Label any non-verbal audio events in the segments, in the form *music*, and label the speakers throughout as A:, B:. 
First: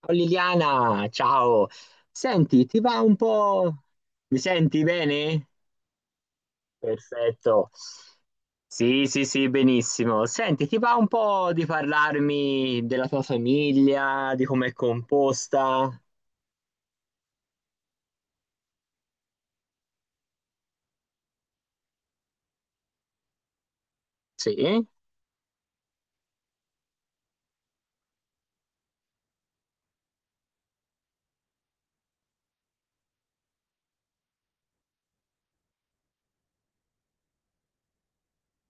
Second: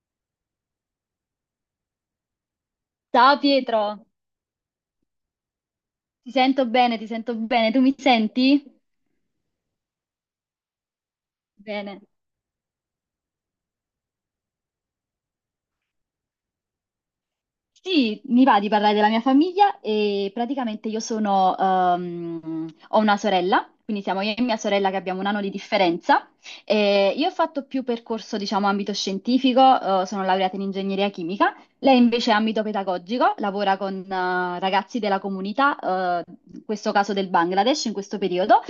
A: Ciao Liliana, ciao. Senti, ti va un
B: Ciao
A: po'?
B: Pietro,
A: Mi senti bene?
B: ti sento
A: Perfetto.
B: bene, tu mi senti?
A: Sì, sì, sì, benissimo. Senti, ti va un po' di
B: Bene.
A: parlarmi della tua famiglia, di com'è composta?
B: Sì, mi va di parlare della mia famiglia e praticamente io sono, ho una sorella, quindi siamo io e
A: Sì,
B: mia sorella che abbiamo un anno di differenza. E io ho fatto più percorso, diciamo, ambito scientifico, sono laureata in ingegneria chimica. Lei invece è ambito pedagogico, lavora con, ragazzi della comunità, in questo caso del Bangladesh, in questo periodo.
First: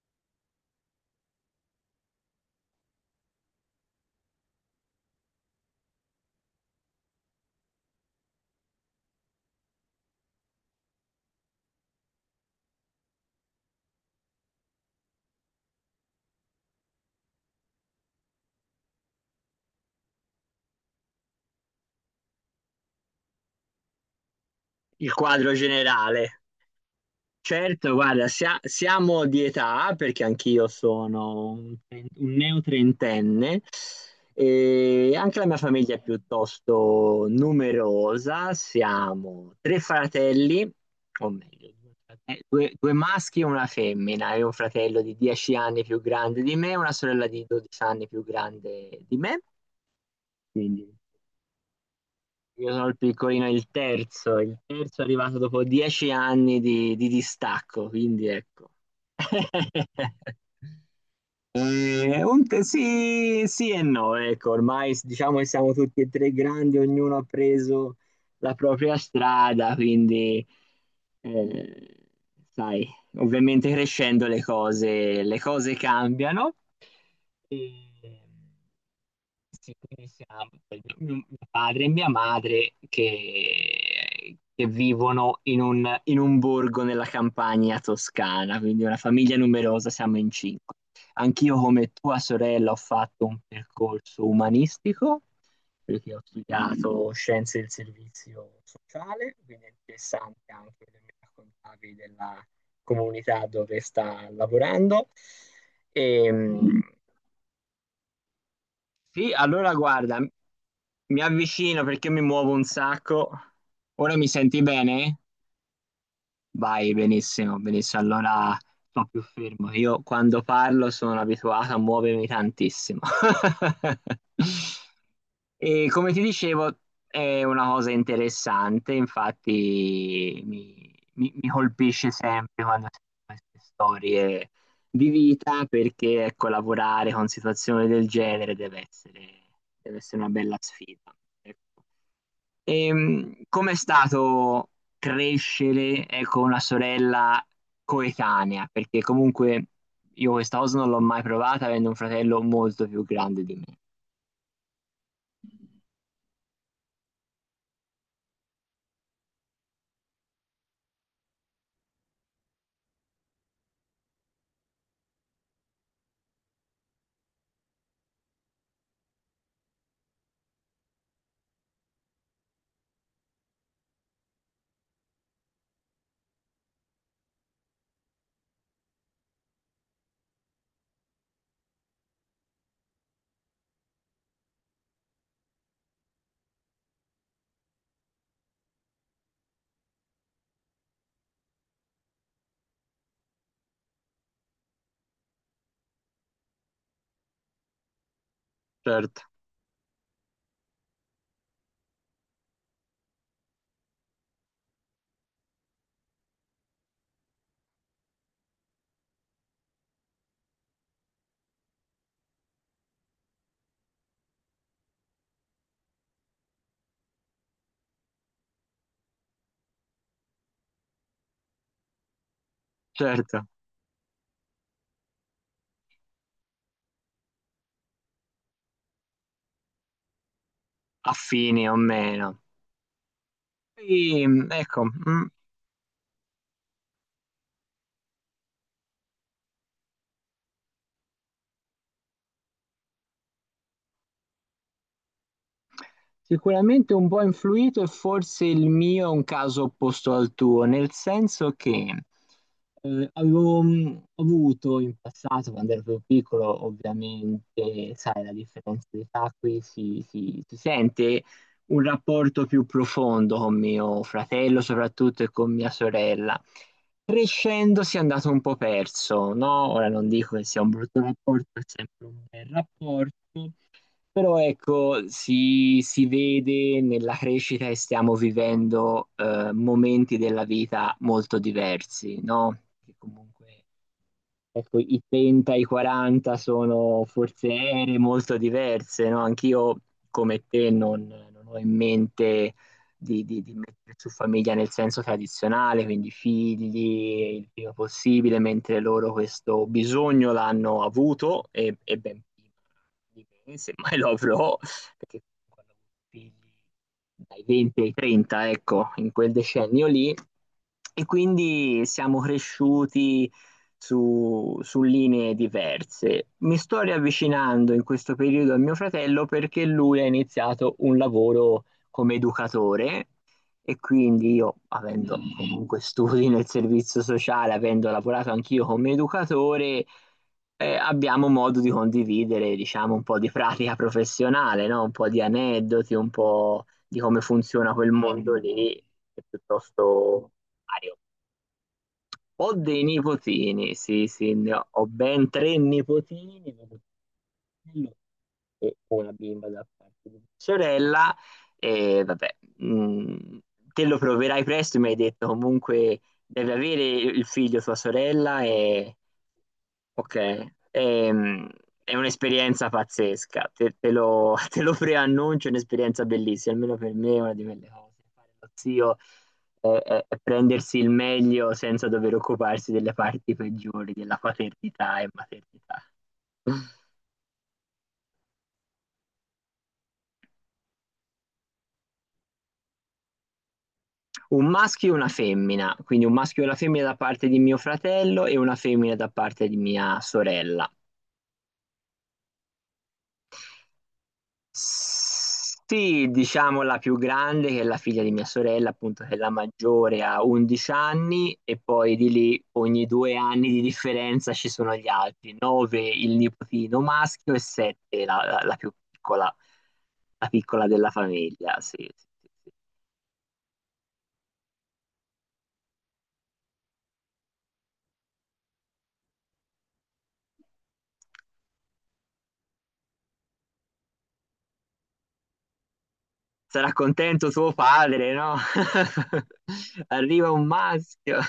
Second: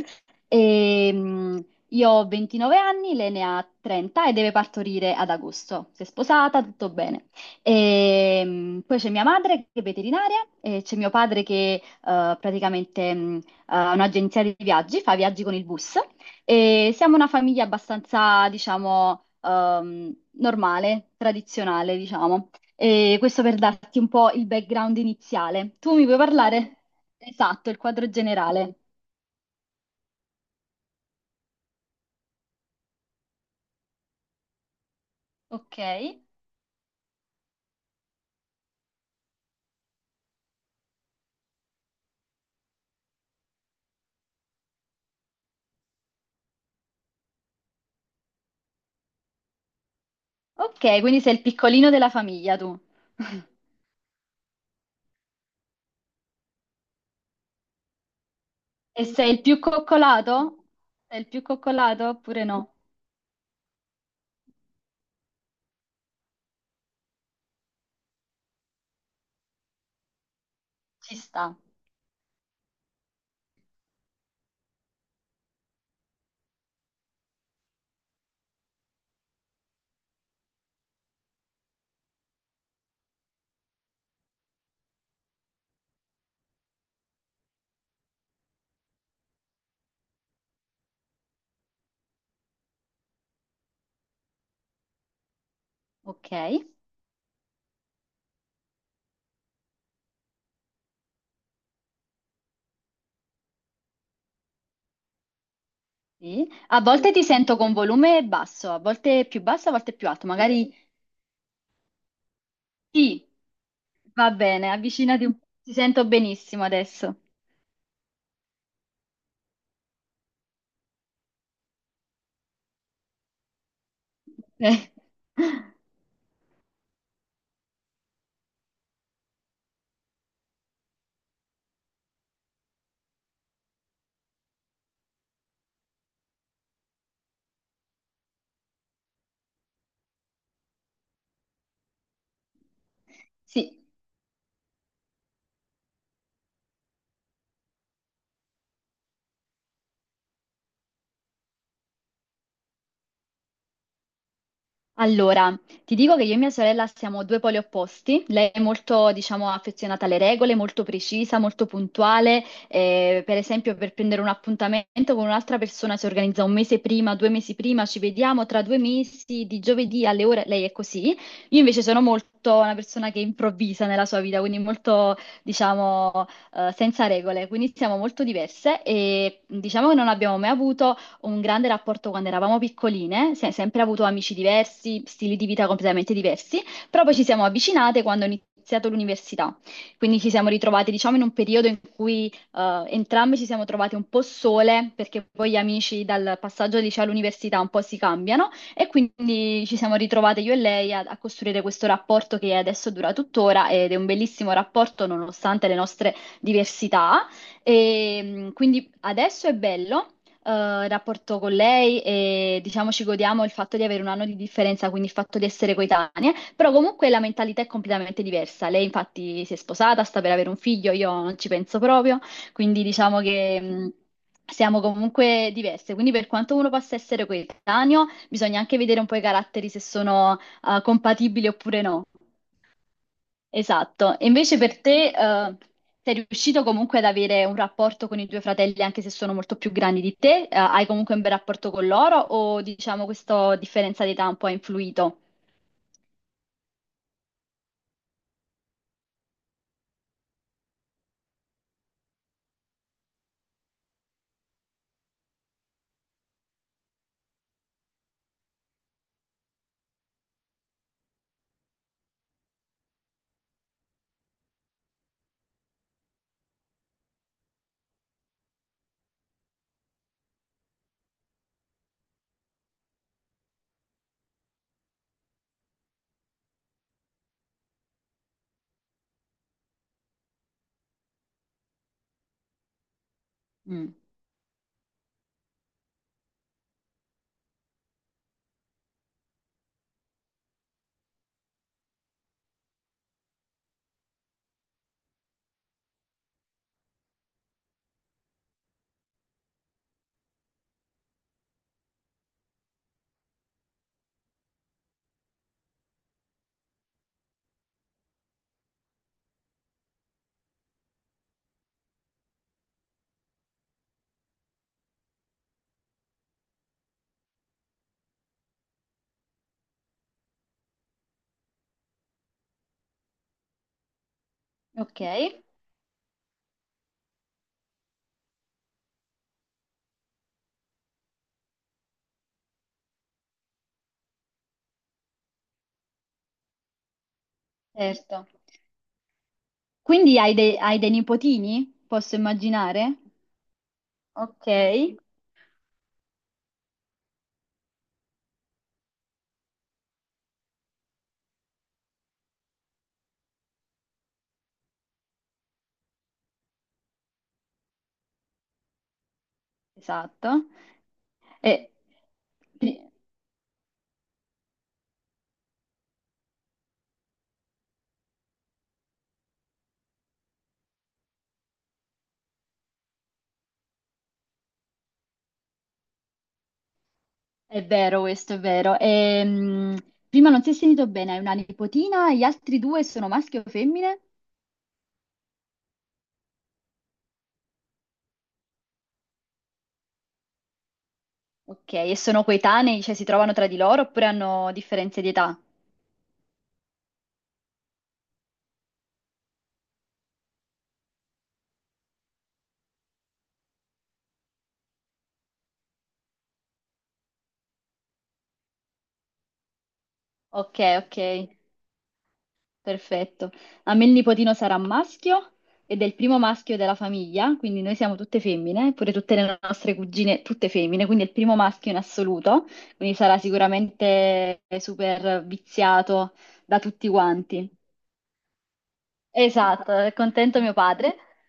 B: E, mm, io ho 29 anni, lei ne ha 30 e deve partorire ad agosto. Si è sposata, tutto bene. E, poi c'è mia madre che è veterinaria e c'è mio padre che praticamente ha un'agenzia di viaggi, fa viaggi con il bus e siamo una famiglia abbastanza, diciamo, normale, tradizionale, diciamo. E questo per darti un po' il background
A: il quadro
B: iniziale. Tu mi puoi
A: generale.
B: parlare? Esatto, il
A: Certo,
B: quadro
A: guarda,
B: generale.
A: siamo di età perché anch'io sono un neotrentenne e anche la mia
B: Ok.
A: famiglia è piuttosto numerosa. Siamo tre fratelli, o meglio, due maschi e una femmina. E un fratello di 10 anni più grande di me e una sorella di 12 anni più grande di me. Quindi
B: Ok, quindi sei il piccolino della famiglia
A: io
B: tu.
A: sono il piccolino,
B: *laughs*
A: il terzo è arrivato dopo 10 anni di distacco, quindi ecco.
B: E sei il più
A: *laughs*
B: coccolato? Sei il più coccolato
A: Un
B: oppure
A: t
B: no?
A: Sì, sì e no, ecco, ormai s diciamo che siamo tutti e 3 grandi, ognuno ha preso la propria strada, quindi,
B: Ci sta,
A: ehm, sai, ovviamente crescendo le cose cambiano. Ehm, sì, quindi siamo mio padre e mia madre che vivono in un borgo nella campagna toscana, quindi una famiglia numerosa, siamo in 5. Anch'io come tua sorella ho fatto un percorso umanistico perché ho
B: ok.
A: studiato scienze del servizio sociale, quindi è interessante anche che mi raccontavi della comunità dove sta lavorando.
B: Sì.
A: Ehm,
B: A volte ti sento con volume basso, a volte
A: sì,
B: più basso, a
A: allora
B: volte più
A: guarda,
B: alto. Magari
A: mi avvicino perché mi muovo un
B: sì,
A: sacco. Ora mi
B: va
A: senti
B: bene,
A: bene?
B: avvicinati un po'. Ti sento benissimo
A: Vai,
B: adesso.
A: benissimo, benissimo. Allora sto più fermo. Io quando parlo sono abituato a muovermi tantissimo. *laughs*
B: Ok. *laughs*
A: E come ti dicevo, è una cosa interessante, infatti mi colpisce sempre quando sento queste storie di vita, perché ecco, lavorare con situazioni del genere deve essere una bella sfida. Ecco. Com'è
B: Sì.
A: stato crescere, ecco, una sorella coetanea? Perché comunque io questa cosa non l'ho mai provata avendo un fratello molto più grande di me.
B: Allora, ti dico che io e mia sorella siamo due poli opposti. Lei è molto, diciamo, affezionata alle regole, molto precisa, molto puntuale. Per esempio, per prendere un appuntamento con un'altra persona si organizza un mese prima, due mesi prima, ci vediamo tra due mesi, di giovedì alle ore. Lei è così. Io invece sono molto una persona che improvvisa nella sua vita, quindi molto, diciamo, senza regole. Quindi siamo molto diverse e diciamo che non abbiamo mai avuto un grande rapporto quando eravamo piccoline, sempre avuto amici diversi, stili di vita completamente diversi, però poi ci siamo avvicinate quando ho iniziato l'università. Quindi ci siamo ritrovate, diciamo, in un periodo in cui entrambe ci siamo trovate un po' sole, perché poi gli amici dal passaggio al liceo all'università un po' si cambiano e
A: Certo,
B: quindi ci siamo ritrovate io e lei a costruire questo rapporto che adesso dura tuttora ed è un bellissimo rapporto nonostante le nostre diversità. E, quindi adesso è bello rapporto con lei e diciamo ci godiamo il fatto di avere un anno di differenza, quindi il fatto di essere coetanee, però comunque la mentalità è completamente diversa. Lei infatti si è sposata, sta per avere un figlio, io non ci penso proprio, quindi diciamo
A: certo,
B: che siamo comunque diverse. Quindi per quanto uno possa essere coetaneo, bisogna anche vedere un po' i caratteri se sono compatibili
A: affini o
B: oppure no.
A: meno.
B: Esatto. E invece per
A: Ecco,
B: te,
A: mm.
B: sei riuscito comunque ad avere un rapporto con i tuoi fratelli, anche se sono molto più grandi di te? Hai comunque un bel rapporto con loro o diciamo questa differenza di età un po' ha influito?
A: Sicuramente un po' influito e forse il mio è un caso opposto al tuo, nel senso che avevo avuto in passato, quando ero più piccolo, ovviamente, sai, la differenza di età qui si sente, un rapporto più profondo con mio fratello soprattutto e con mia sorella. Crescendo si è andato un po' perso, no? Ora non dico che sia un brutto rapporto, è sempre un bel rapporto, però ecco, si vede nella crescita che stiamo vivendo momenti della vita molto diversi, no? Che comunque
B: Mm.
A: Ecco, i 30 e i 40 sono forse ere molto diverse, no? Anch'io, come te, non ho in mente di mettere su famiglia nel senso tradizionale, quindi figli il prima possibile, mentre loro questo bisogno l'hanno avuto e ben prima di me, semmai lo avrò, perché quando ho avuto figli dai 20 ai 30, ecco, in quel decennio lì, e quindi siamo cresciuti su linee diverse. Mi sto riavvicinando in questo periodo a mio fratello perché lui ha iniziato un lavoro come educatore e quindi io,
B: Ok,
A: avendo comunque studi nel servizio sociale, avendo lavorato anch'io come educatore, abbiamo modo di condividere, diciamo, un po' di pratica professionale, no? Un po' di aneddoti, un po' di come funziona quel
B: certo.
A: mondo lì, che è
B: Quindi
A: piuttosto
B: hai dei
A: vario.
B: nipotini? Posso
A: Ho dei
B: immaginare?
A: nipotini, sì, sì,
B: Ok,
A: ho ben tre nipotini, vedo fratello e una bimba da parte di mia sorella, e vabbè, mh, te lo proverai presto, mi hai detto comunque devi avere il figlio tua sorella e. Ok,
B: esatto.
A: ehm,
B: E-
A: è un'esperienza
B: pri-
A: pazzesca, *laughs* te lo preannuncio, è un'esperienza bellissima, almeno per me è una di quelle cose. Fare lo zio è prendersi il meglio senza dover occuparsi delle parti peggiori, della paternità e maternità.
B: è vero questo, è vero. Prima non si è sentito bene, hai una nipotina, gli altri due sono maschi o femmine?
A: Un maschio e una femmina, quindi un maschio e una femmina da parte di mio fratello e una femmina da parte di mia sorella.
B: Ok, e sono coetanei, cioè si trovano tra di loro oppure hanno differenze di età?
A: Sì, diciamo la più grande, che è la figlia di mia sorella, appunto, che è la maggiore, ha 11 anni e poi di lì ogni 2 anni di differenza ci sono gli altri, 9 il nipotino maschio e 7 la più piccola, la
B: Ok,
A: piccola della
B: ok,
A: famiglia. Sì, sì, sì, sì.
B: perfetto. A me il nipotino sarà maschio ed è il primo maschio della famiglia, quindi noi siamo tutte femmine, pure tutte le nostre cugine, tutte femmine, quindi è il primo maschio in assoluto, quindi sarà sicuramente super viziato da
A: Sarà
B: tutti
A: contento
B: quanti.
A: tuo padre, no? *laughs*
B: Esatto, è
A: Arriva
B: contento
A: un
B: mio padre.
A: maschio.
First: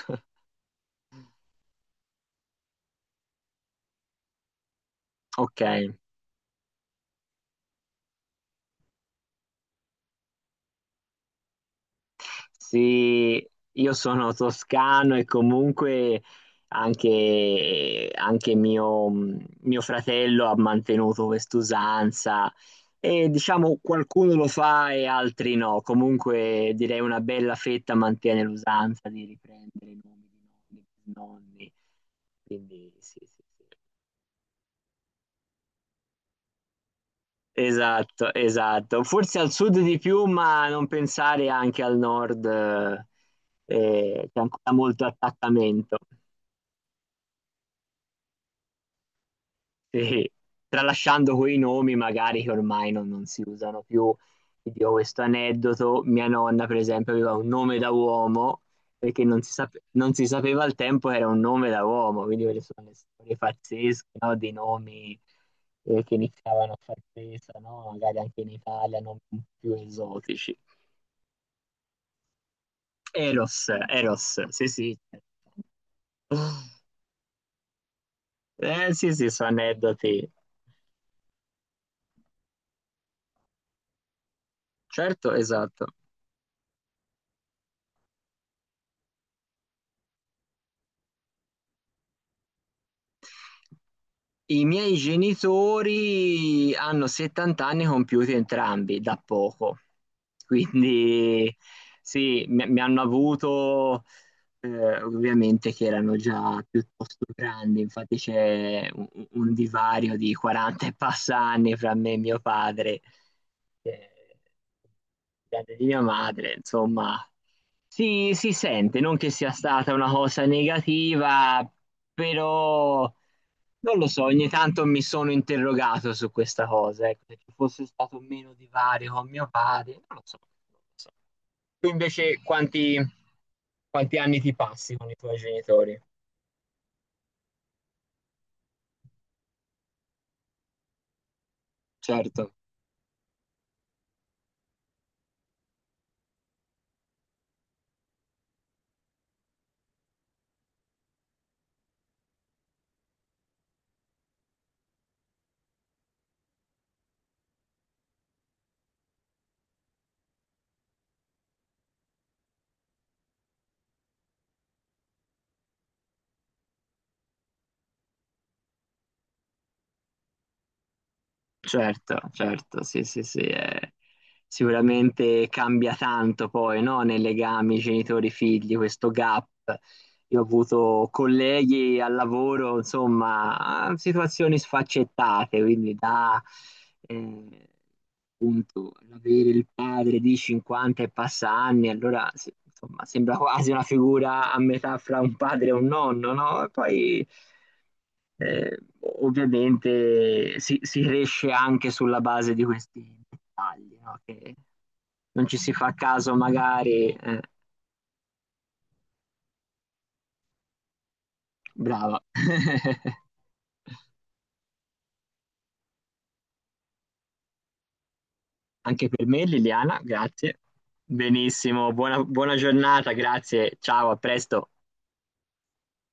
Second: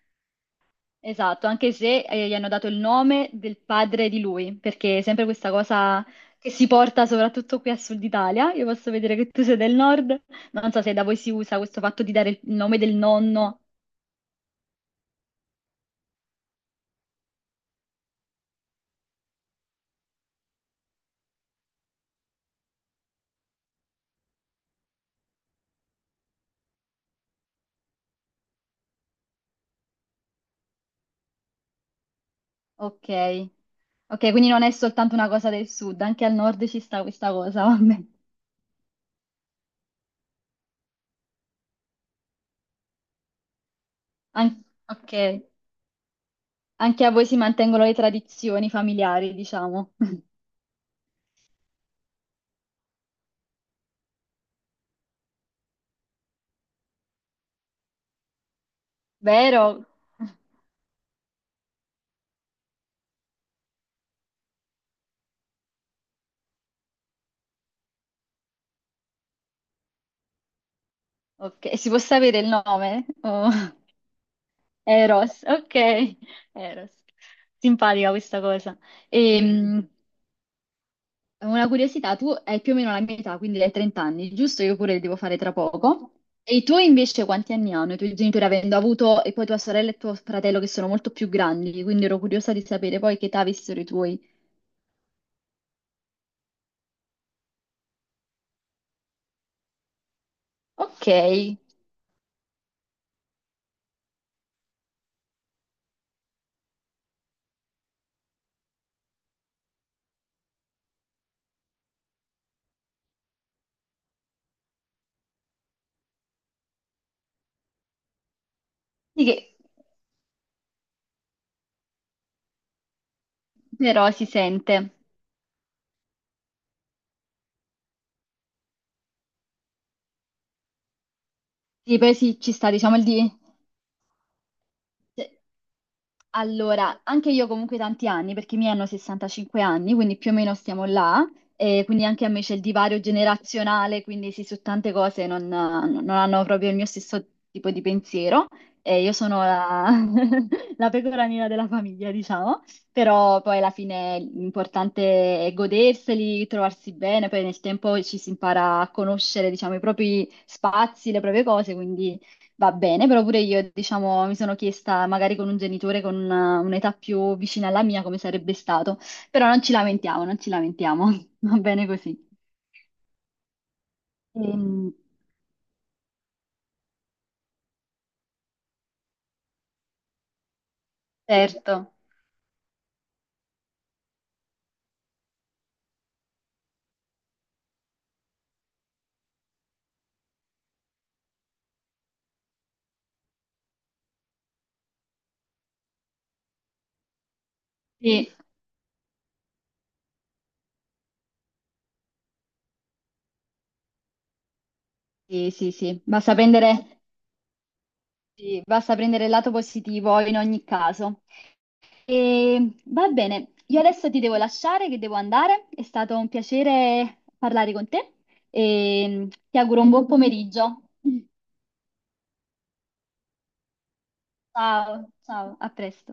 B: Esatto, anche se gli hanno dato il nome del padre di lui, perché è sempre questa
A: Ok.
B: cosa che si porta soprattutto qui a Sud Italia. Io posso vedere che tu sei del nord, ma non so se da voi si usa questo fatto di dare il nome del
A: Sì,
B: nonno.
A: io sono toscano e comunque anche mio fratello ha mantenuto quest'usanza e diciamo qualcuno lo fa e altri no. Comunque direi una bella fetta mantiene l'usanza di riprendere i nomi di nonni. Quindi
B: Ok,
A: sì, sì, sì.
B: ok, quindi non è soltanto una cosa del sud, anche al nord ci sta questa cosa, *laughs* vabbè.
A: Esatto, esatto. Forse al sud di più, ma non pensare anche al nord, c'è ancora molto
B: Ok,
A: attaccamento.
B: anche a voi si mantengono le tradizioni familiari, diciamo. *laughs*
A: Sì. Tralasciando quei nomi, magari che ormai non si usano più. Ti dico questo aneddoto: mia nonna, per esempio, aveva un nome da uomo perché
B: Vero?
A: non si sapeva al tempo che era un nome da uomo. Quindi, quelle sono le storie pazzesche, no? Di nomi che iniziavano a far presa, no? Magari anche in Italia, non più esotici.
B: Ok, si può sapere il nome? Oh.
A: Eros, Eros, sì, sì.
B: Eros, ok, Eros. Simpatica questa cosa.
A: Sì, sì, sono
B: Ehm,
A: aneddoti.
B: una curiosità, tu hai più o meno la mia età, quindi hai 30 anni, giusto? Io pure li devo
A: Certo,
B: fare tra
A: esatto.
B: poco. E i tuoi invece quanti anni hanno? I tuoi genitori avendo avuto, e poi tua sorella e tuo fratello che sono molto più grandi, quindi ero curiosa di sapere poi che età avessero i tuoi.
A: I miei genitori hanno 70 anni compiuti entrambi da poco,
B: Ok,
A: quindi sì, mi hanno avuto ovviamente che erano già piuttosto grandi, infatti c'è un divario di 40 e passa anni fra me e mio padre, eh, grande di mia madre, insomma. Si sente, non
B: Sì
A: che sia
B: che-
A: stata una cosa negativa, però non
B: però
A: lo so,
B: si
A: ogni
B: sente.
A: tanto mi sono interrogato su questa cosa, ecco, se ci fosse stato meno divario con mio padre, non lo so. Non lo so. Tu
B: Sì, poi sì,
A: invece
B: ci sta, diciamo,
A: quanti,
B: il di...
A: quanti anni ti passi con i tuoi
B: se-
A: genitori?
B: Allora, anche io comunque tanti anni, perché i miei hanno 65 anni, quindi più o meno stiamo là, e quindi anche a me
A: Certo.
B: c'è il divario generazionale, quindi sì, su tante cose non, non hanno proprio il mio stesso tipo di pensiero, e io sono la, *laughs* la pecora nera della famiglia, diciamo, però poi alla fine l'importante è goderseli, trovarsi bene, poi nel tempo ci si impara a conoscere, diciamo, i propri spazi, le proprie cose, quindi... Va bene, però pure io, diciamo, mi sono chiesta magari con un genitore con un'età più vicina alla mia come sarebbe stato, però non ci lamentiamo, non ci lamentiamo, *laughs* va bene
A: Certo,
B: così.
A: certo, sì, sì, sì,
B: Ehm,
A: sicuramente cambia tanto poi, no? Nei legami genitori-figli, questo gap. Io ho avuto
B: certo,
A: colleghi al lavoro, insomma, situazioni sfaccettate, quindi da eh, appunto avere il padre di 50 e passa anni, allora sì, insomma, sembra quasi una figura a metà fra un padre e un nonno, no? E poi
B: sì,
A: eh, ovviamente si riesce anche sulla base di questi dettagli, no? Che non
B: sì,
A: ci
B: sì,
A: si fa
B: sì. Basta
A: caso
B: prendere,
A: magari.
B: sì, basta prendere il lato positivo in ogni caso.
A: Brava. *laughs*
B: E, va bene, io adesso ti devo lasciare che devo andare, è stato un piacere parlare con te
A: Anche per
B: e
A: me,
B: ti auguro un
A: Liliana,
B: buon
A: grazie.
B: pomeriggio. *laughs*
A: Benissimo, buona buona giornata, grazie. Ciao, a presto.
B: Ciao, ciao, a presto.